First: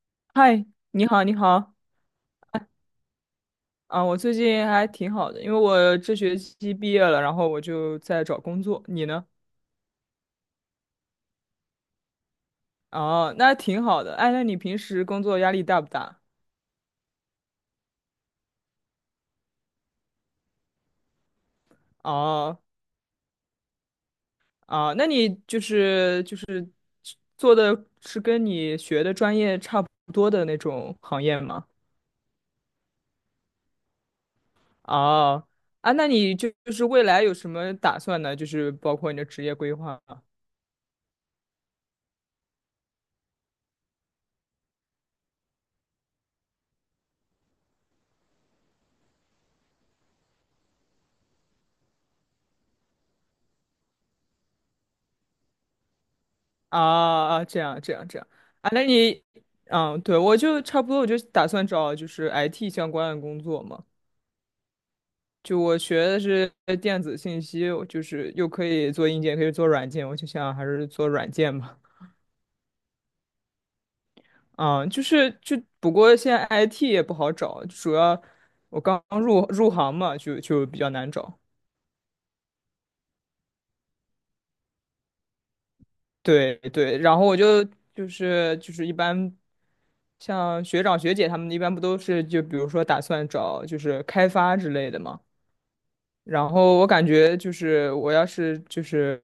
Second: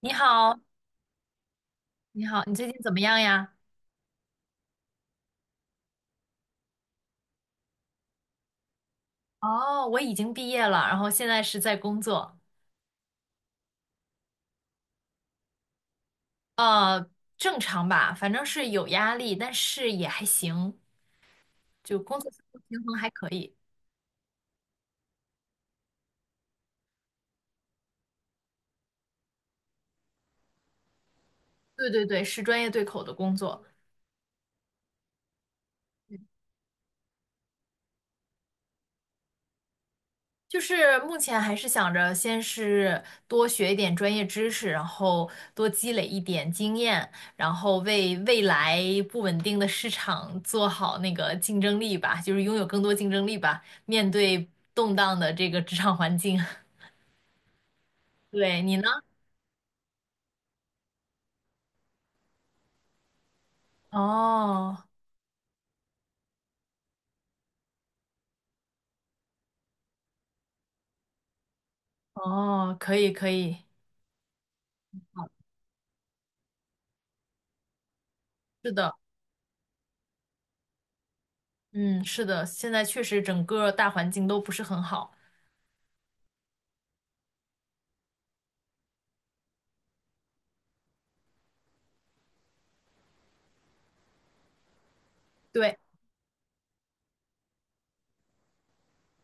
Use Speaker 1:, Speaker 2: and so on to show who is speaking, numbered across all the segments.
Speaker 1: 你好，
Speaker 2: 嗨，你好，你好，
Speaker 1: 你好，你最近怎么样呀？
Speaker 2: 啊，我最近还挺好的，因为我这学期毕业了，然后我就在找工作。你呢？
Speaker 1: 哦，我已经毕业了，然后现在是在工作。
Speaker 2: 哦，那挺好的。哎，那你平时工作压力大不大？
Speaker 1: 呃，正常吧，反正是有压力，但是也还行，就工作生活
Speaker 2: 哦，
Speaker 1: 平衡还可以。
Speaker 2: 啊，那你就是做的是跟你学的专业差不多的那种行业吗？
Speaker 1: 对对对，是专业对口的工作。
Speaker 2: 哦，啊，那你就是未来有什么打算呢？就是包括你的职业规划
Speaker 1: 就是目前还是想着先是多学一点专业知识，然后多积累一点经验，然后为未来不稳定的市场做好那个竞争力吧，就是拥有更多竞争力吧，面对动荡的这个职场环境。
Speaker 2: 啊，啊，这样这样这样
Speaker 1: 对，
Speaker 2: 啊，
Speaker 1: 你呢？
Speaker 2: 嗯，对，我就差不多，我就打算找就是 IT 相关的工作嘛。
Speaker 1: 哦
Speaker 2: 就我学的是电子信息，我就是又可以做硬件，可以做软件，我就想还是做软件吧。
Speaker 1: 哦，可以可以，
Speaker 2: 啊，就是就不过现在 IT 也不好找，主要
Speaker 1: 是
Speaker 2: 我
Speaker 1: 的。
Speaker 2: 刚入行嘛，就比较难找。
Speaker 1: 嗯，是的，现在确实整个大环境都不是很好。
Speaker 2: 对对，然后我就一般，像学长学姐他们一般不都是就比如说打算找就是开发之类的嘛，
Speaker 1: 对，
Speaker 2: 然后我感觉就是我要是就是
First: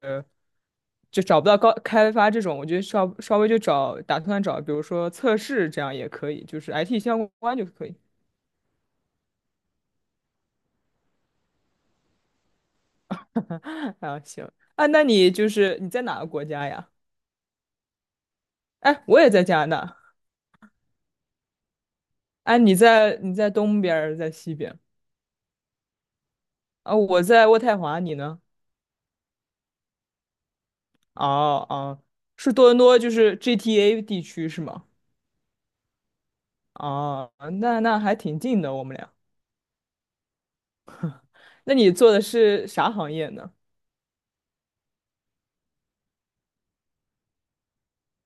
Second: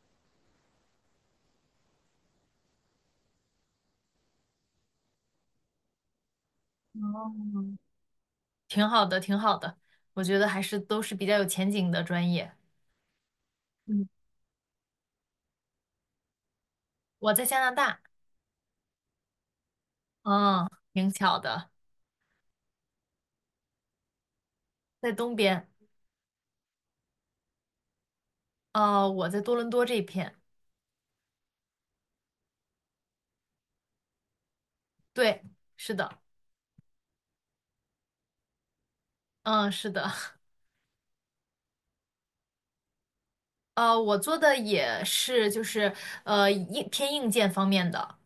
Speaker 2: 就找不到高开发这种，我就稍微打算找比如说测试这样也可以，就是 IT 相
Speaker 1: 哦，
Speaker 2: 关就可以。
Speaker 1: 挺好的，挺好的，我觉得还是都是比较有前景的专业。嗯，
Speaker 2: 啊，行啊，那你就是你在哪个国家呀？
Speaker 1: 我在加拿大。
Speaker 2: 哎，我也在加拿大。
Speaker 1: 嗯，挺巧的，
Speaker 2: 哎，你在东边儿，在西边
Speaker 1: 在东边。
Speaker 2: 啊？我在渥太华，你呢？
Speaker 1: 我在多伦多这片。
Speaker 2: 哦哦，是多伦多，就是 GTA 地区是吗？
Speaker 1: 对，是的。
Speaker 2: 哦，那还挺近的，我们俩。
Speaker 1: 嗯，是的。
Speaker 2: 那你做的是啥行业呢？
Speaker 1: 我做的也是，就是硬偏硬件方面的，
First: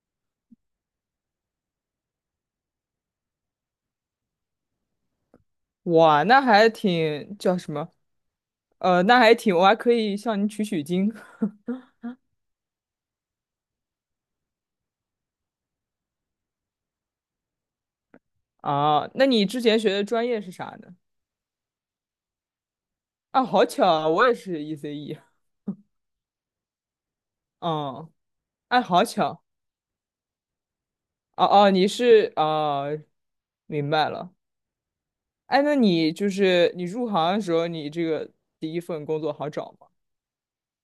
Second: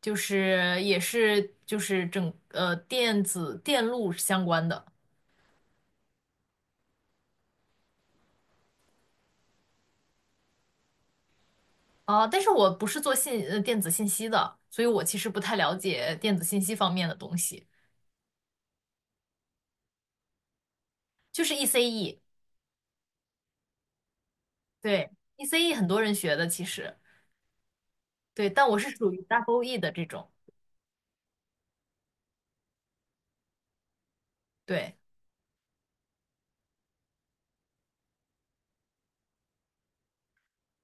Speaker 1: 就是也是就是整电子电路相关的。
Speaker 2: 哇，那还挺叫什么？那还挺，我还可以向你取取经
Speaker 1: 啊，但是我不是做电子信息的，所以我其实不太了解电子信息方面的东西，
Speaker 2: 啊。那你之前学的专业是啥呢？
Speaker 1: 就是 ECE。
Speaker 2: 啊，好巧啊，我也是
Speaker 1: 对
Speaker 2: ECE。
Speaker 1: ，ECE 很多人学的其实。
Speaker 2: 嗯，
Speaker 1: 对，但我
Speaker 2: 哎，
Speaker 1: 是
Speaker 2: 好
Speaker 1: 属于
Speaker 2: 巧。
Speaker 1: Double E 的这种。
Speaker 2: 哦哦，你是啊，明白了。
Speaker 1: 对，
Speaker 2: 哎，那你就是你入行的时候，你这个第一份工作好找吗？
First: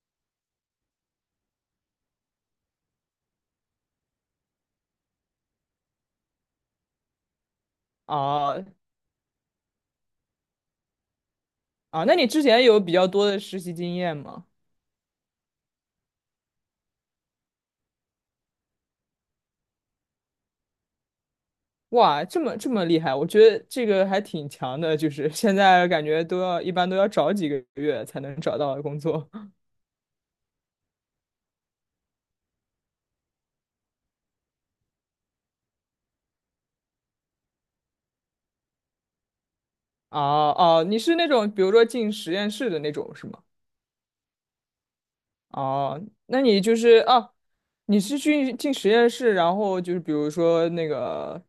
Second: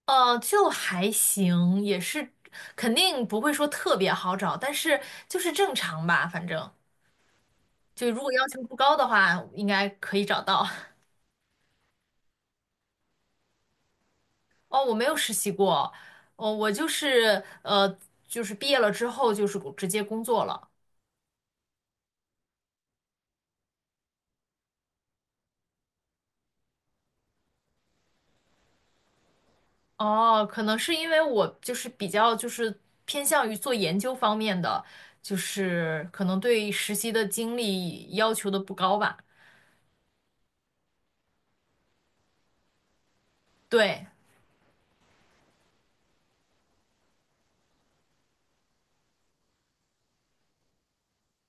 Speaker 1: 就还行，也是肯定不会说特别好找，但是就是正常吧，反正就如果要
Speaker 2: 啊，
Speaker 1: 求不高的话，应该可以找到。
Speaker 2: 啊，那你之前有比较多的实习经验吗？
Speaker 1: 哦，我没有实习过。哦，我就是呃，就是毕业了之后就是直接工作了。
Speaker 2: 哇，这么这么厉害，我觉得这个还挺强的，就是 现在感觉一般都要找几个月才能找到工作。
Speaker 1: 哦，可能是因为我就是比较就是偏向于做研究方面的，就是可能对实习的经历要求的不高吧。
Speaker 2: 哦哦，你是那种比如说进实验室的那种是吗？
Speaker 1: 对。
Speaker 2: 哦，那你就是啊，你是去进实验室，然后就是比如说那个，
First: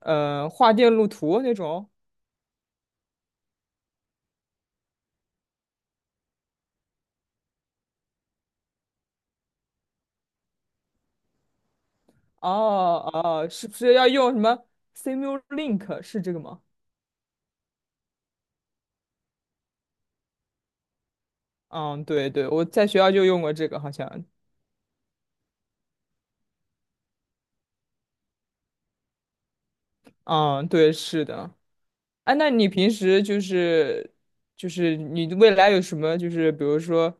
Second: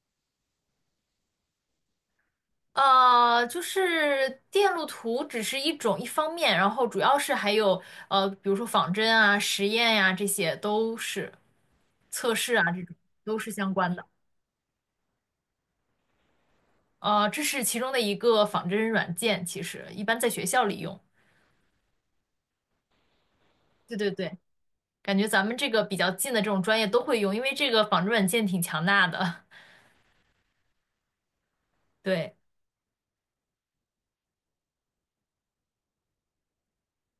Speaker 2: 画电路图那种。
Speaker 1: 就是电路图只是一种一方面，然后主要是还有比如说仿真啊、实验呀、这些都是测试啊，这种
Speaker 2: 哦
Speaker 1: 都
Speaker 2: 哦，
Speaker 1: 是
Speaker 2: 是
Speaker 1: 相
Speaker 2: 不
Speaker 1: 关
Speaker 2: 是
Speaker 1: 的。
Speaker 2: 要用什么 Simulink 是这个吗？
Speaker 1: 这是其中的一个仿真软件，其实一般在学校里用。
Speaker 2: 嗯，对对，我在学校就用过这个，好
Speaker 1: 对对
Speaker 2: 像。
Speaker 1: 对，感觉咱们这个比较近的这种专业都会用，因为这个仿真软件挺强大的。
Speaker 2: 嗯，对，是的。哎、
Speaker 1: 对。
Speaker 2: 那你平时就是你未来有什么就是比如说，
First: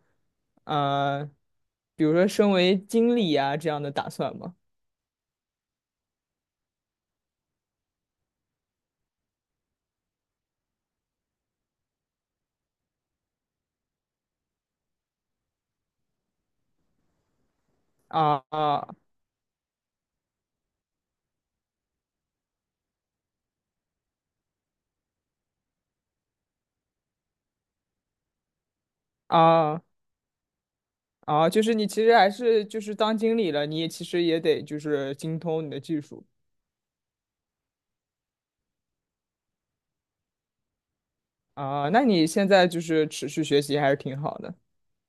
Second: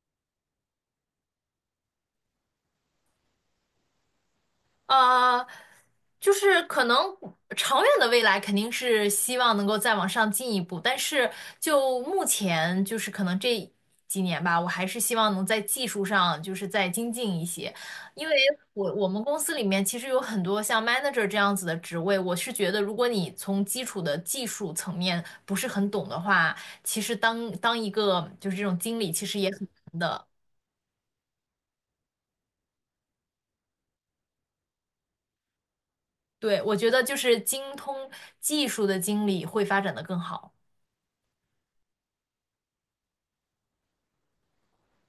Speaker 2: 呃，比如说身为经理啊这样的打算吗？
Speaker 1: 呃，就是可能长远的未来肯定是希望能够再往上进一步，但是就目前就是可能这几年吧，我还是希望能在技术上就是再精进一些，因为
Speaker 2: 啊啊
Speaker 1: 我们公司里面其实有很多像 manager 这样子的职位，我是觉得如果你从基础的技术层面不是很懂的话，其实当一个就是这种经理其实也很
Speaker 2: 啊
Speaker 1: 难的。
Speaker 2: 啊！就是你其实还是就是当经理了，你也其实也得就是精通你的技术
Speaker 1: 对，我觉得就是精通技术的经理会发展的更好。
Speaker 2: 啊。那你现在就是持续学习还是挺好的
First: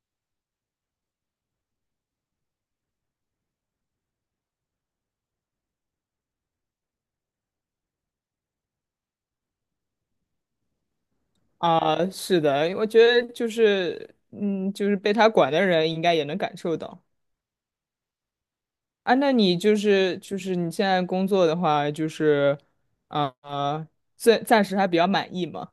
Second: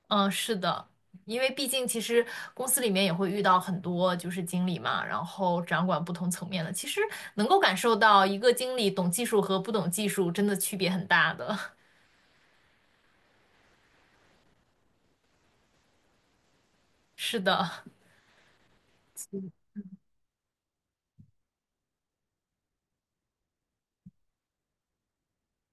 Speaker 1: 嗯，是的，因为毕竟其实公司里面也会遇到很多就是经理嘛，然后掌管不同层面的，其实能够感受到一个经理懂技术和不懂技术真的区别很大的。
Speaker 2: 啊。是的，我觉得就是就是被他管的人应该也能感受到。
Speaker 1: 是的，
Speaker 2: 啊，那你就是你现在工作的话，就是啊、暂时还比较满意嘛？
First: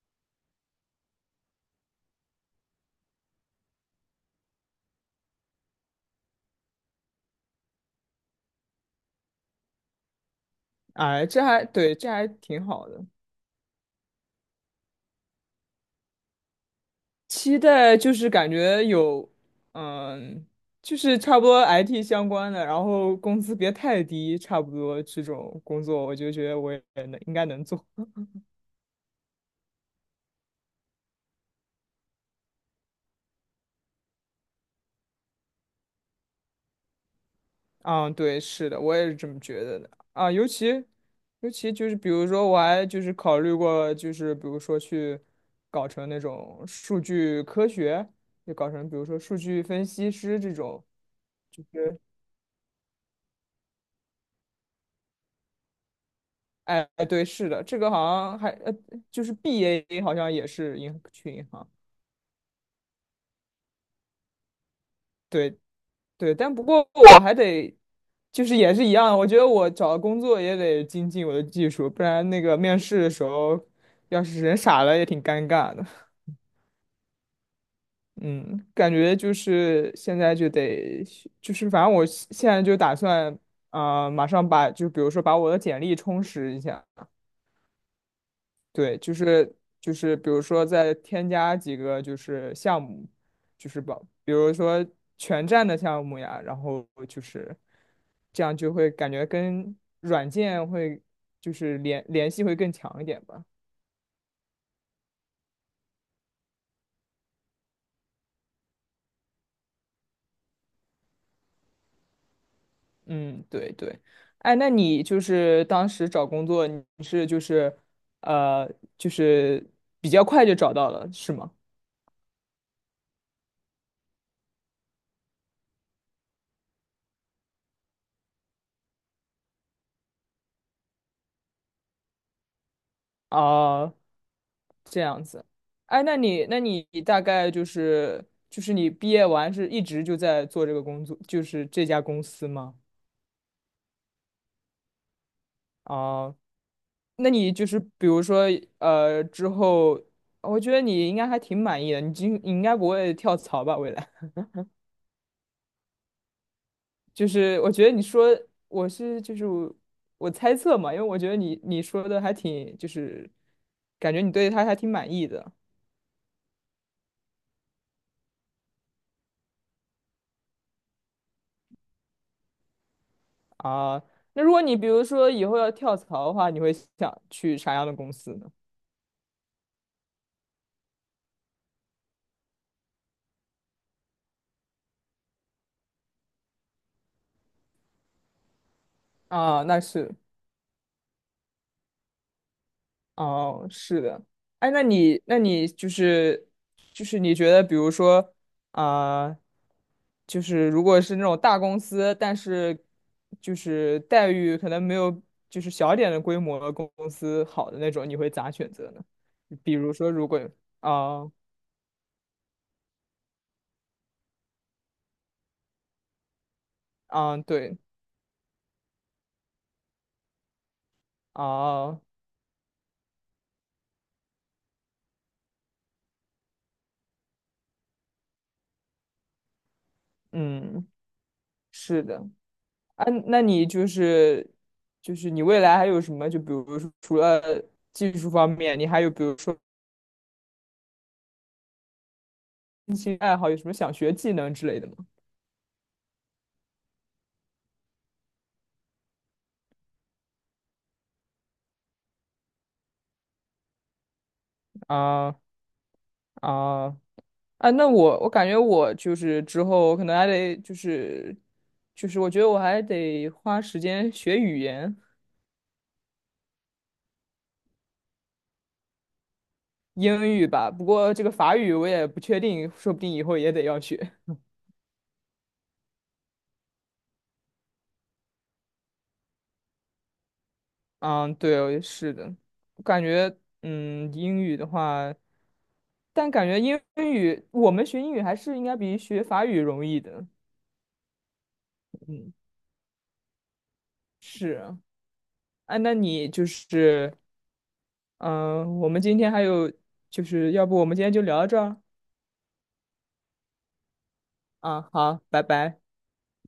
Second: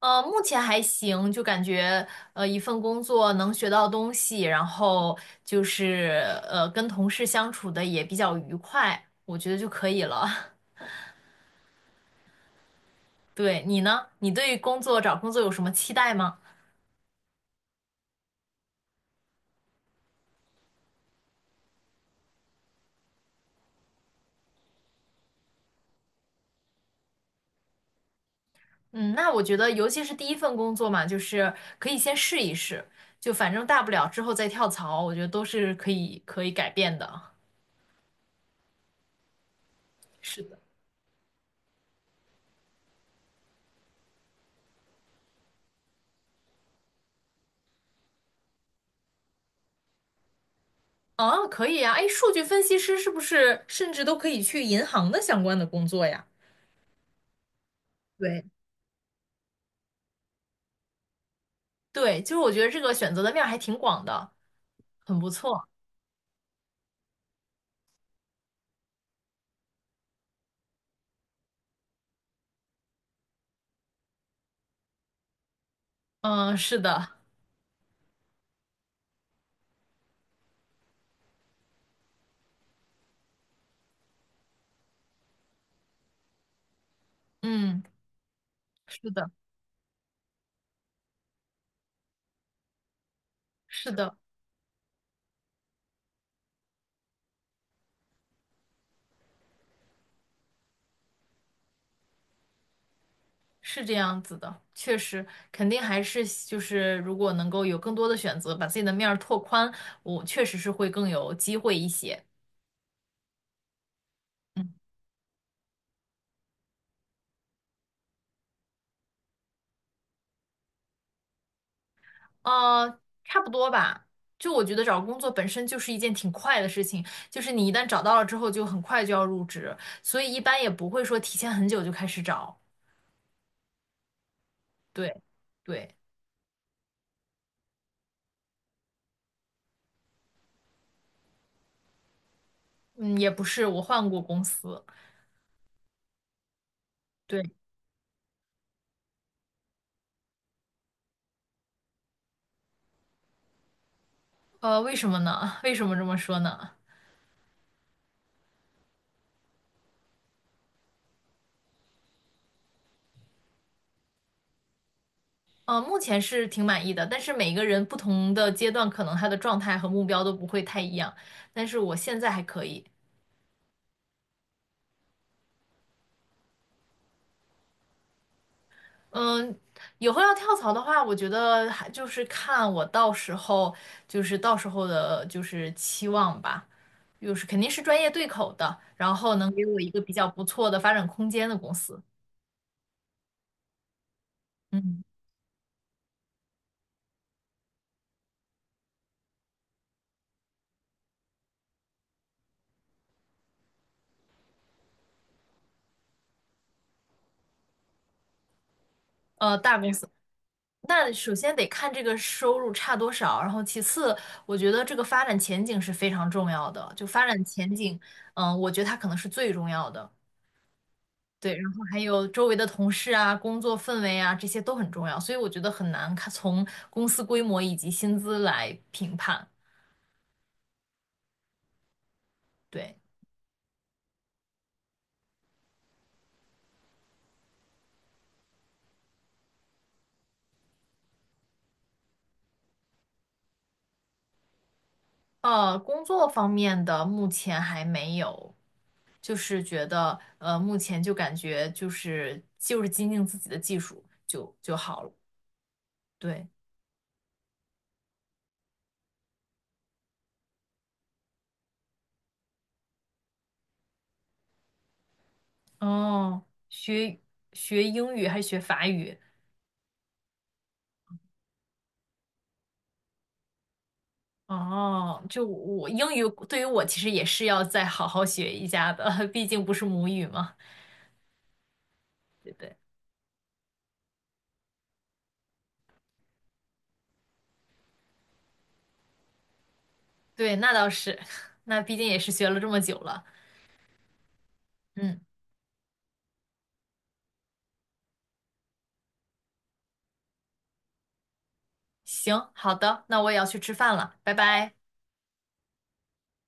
Speaker 1: 目前还行，就感觉一份工作能学到东西，然后就是跟同事相处的也比较愉快，我觉得就可以了。
Speaker 2: 啊，这还对，这还挺好的。
Speaker 1: 对，你呢？你对工作找工作有什么期待吗？
Speaker 2: 期待就是感觉有，嗯，就是差不多 IT 相关的，然后工资别太低，差不多这种工作，我就觉得我也能应该能做。
Speaker 1: 嗯，那我觉得，尤其是第一份工作嘛，就是可以先试一试，就反正大不了之后再跳槽，我觉得都是可以改变的。
Speaker 2: 嗯，对，是的，我也是这么觉得的啊。
Speaker 1: 是的，
Speaker 2: 尤其就是比如说，我还就是考虑过，就是比如说去搞成那种数据科学，就搞成比如说数据分析师这种，
Speaker 1: 啊，
Speaker 2: 就
Speaker 1: 可以啊，
Speaker 2: 是
Speaker 1: 哎，数据分析师是不是甚至都可以去银行的相关的工作呀？
Speaker 2: 哎，对，是的，这个好像
Speaker 1: 对，
Speaker 2: 还就是 BA 好像也是去银行，
Speaker 1: 对，就是我觉得这个选择的面儿还挺广的，很不
Speaker 2: 对
Speaker 1: 错。
Speaker 2: 对，但不过我还得就是也是一样，我觉得我找工作也得精进我的技术，不然那个面试的时候。要是人傻了也挺尴尬的。
Speaker 1: 嗯，是的。
Speaker 2: 嗯，感觉就是现在就得，就是反正我现在就打算，啊、马上比如说把我的简历充实一下，
Speaker 1: 嗯，
Speaker 2: 对，
Speaker 1: 是
Speaker 2: 就
Speaker 1: 的，
Speaker 2: 是就是比如说再添加几个就是项目，就是
Speaker 1: 是
Speaker 2: 把
Speaker 1: 的。
Speaker 2: 比如说全站的项目呀，然后就是这样就会感觉跟软件会就是联系会更强一点吧。
Speaker 1: 是这样子的，确实，肯定还是就是如果能够有更多的选择，把自己的面儿拓宽，我确实是会更有机会一些。
Speaker 2: 嗯，对对，哎，那
Speaker 1: 嗯，
Speaker 2: 你就是当时找工作，你是就是呃，就是比较快就找到了，是吗？
Speaker 1: 差不多吧。就我觉得找工作本身就是一件挺快的事情，就是你一旦找到了之后，就很快就要入职，所以一般也不会说提前很久就开始找。
Speaker 2: 哦，这
Speaker 1: 对，
Speaker 2: 样子，
Speaker 1: 对，
Speaker 2: 哎，那你大概就是你毕业完是一直就在做这个工作，就是这家公司吗？
Speaker 1: 嗯，也不是，我换过公司。
Speaker 2: 哦，那
Speaker 1: 对，
Speaker 2: 你就是比如说之后，我觉得你应该还挺满意的，你应该不会跳槽吧？未来？
Speaker 1: 为什么呢？为什么这么说呢？
Speaker 2: 就是我觉得你说我是就是我猜测嘛，因为我觉得你说的还挺就是感觉你对他还挺满意的
Speaker 1: 目前是挺满意的，但是每个人不同的阶段，可能他的状态和目标都不会太一样。但是我现在还可以。
Speaker 2: 啊。那如果你比如说以后要跳槽的话，你会想去啥样的公司呢？
Speaker 1: 嗯，以后要跳槽的话，我觉得还就是看我到时候，就是到时候的，就是期望吧，就是肯定是专业对口的，然后能
Speaker 2: 啊，
Speaker 1: 给我
Speaker 2: 那
Speaker 1: 一个比
Speaker 2: 是。
Speaker 1: 较不错的发展空间的公司。
Speaker 2: 哦，是的，哎，
Speaker 1: 嗯，
Speaker 2: 那你就是你觉得，比如说，啊、就是如果是那种大公司，但是就是待遇可能没有就是小一点的规模的公司好的那种，你会咋选择呢？比
Speaker 1: 大公
Speaker 2: 如
Speaker 1: 司。
Speaker 2: 说，如果
Speaker 1: 那
Speaker 2: 啊
Speaker 1: 首先得看这个收入差多少，然后其次，我觉得这个发展前景是非常重要的。就发
Speaker 2: 啊、
Speaker 1: 展前
Speaker 2: 对
Speaker 1: 景，嗯，我觉得它可能是最重要的。对，然后还
Speaker 2: 啊、
Speaker 1: 有周围的同事啊、工作氛围啊，这些都很重要。所以我觉得很难看从公司规模以及薪资来评判。
Speaker 2: 嗯，是的，
Speaker 1: 对，
Speaker 2: 啊，那你就是你未来还有什么？就比如说，除了技术方面，你还有比如说。兴趣爱好有什么想学技能之类的吗？
Speaker 1: 工作方面的目前还没有，就是觉得目前就感觉就是精进自己的技术就好了。
Speaker 2: 啊
Speaker 1: 对。
Speaker 2: 啊，啊，那我感觉我就是之后可能还得就是我觉得我还得花时间学语言，
Speaker 1: 哦，学学英语还是学法语？
Speaker 2: 英语吧。不过这个法语我也不确定，说不定以后也得要学。
Speaker 1: 哦，就我英语对于我其实也是要再好好学一下的，毕竟不是母语嘛，
Speaker 2: 嗯，对，是的，
Speaker 1: 对不对？
Speaker 2: 我感觉英语的话，但感觉英语我们学英语还是应该比学法语容易的。
Speaker 1: 对，那倒是，那毕竟也是
Speaker 2: 嗯，
Speaker 1: 学了这么久了。
Speaker 2: 是啊。
Speaker 1: 嗯，
Speaker 2: 哎，那你就是嗯，我们今天还有，就是要不我们今天就聊到这儿
Speaker 1: 行，好的，那我也要去吃饭了，拜拜。
Speaker 2: 啊？好，拜拜。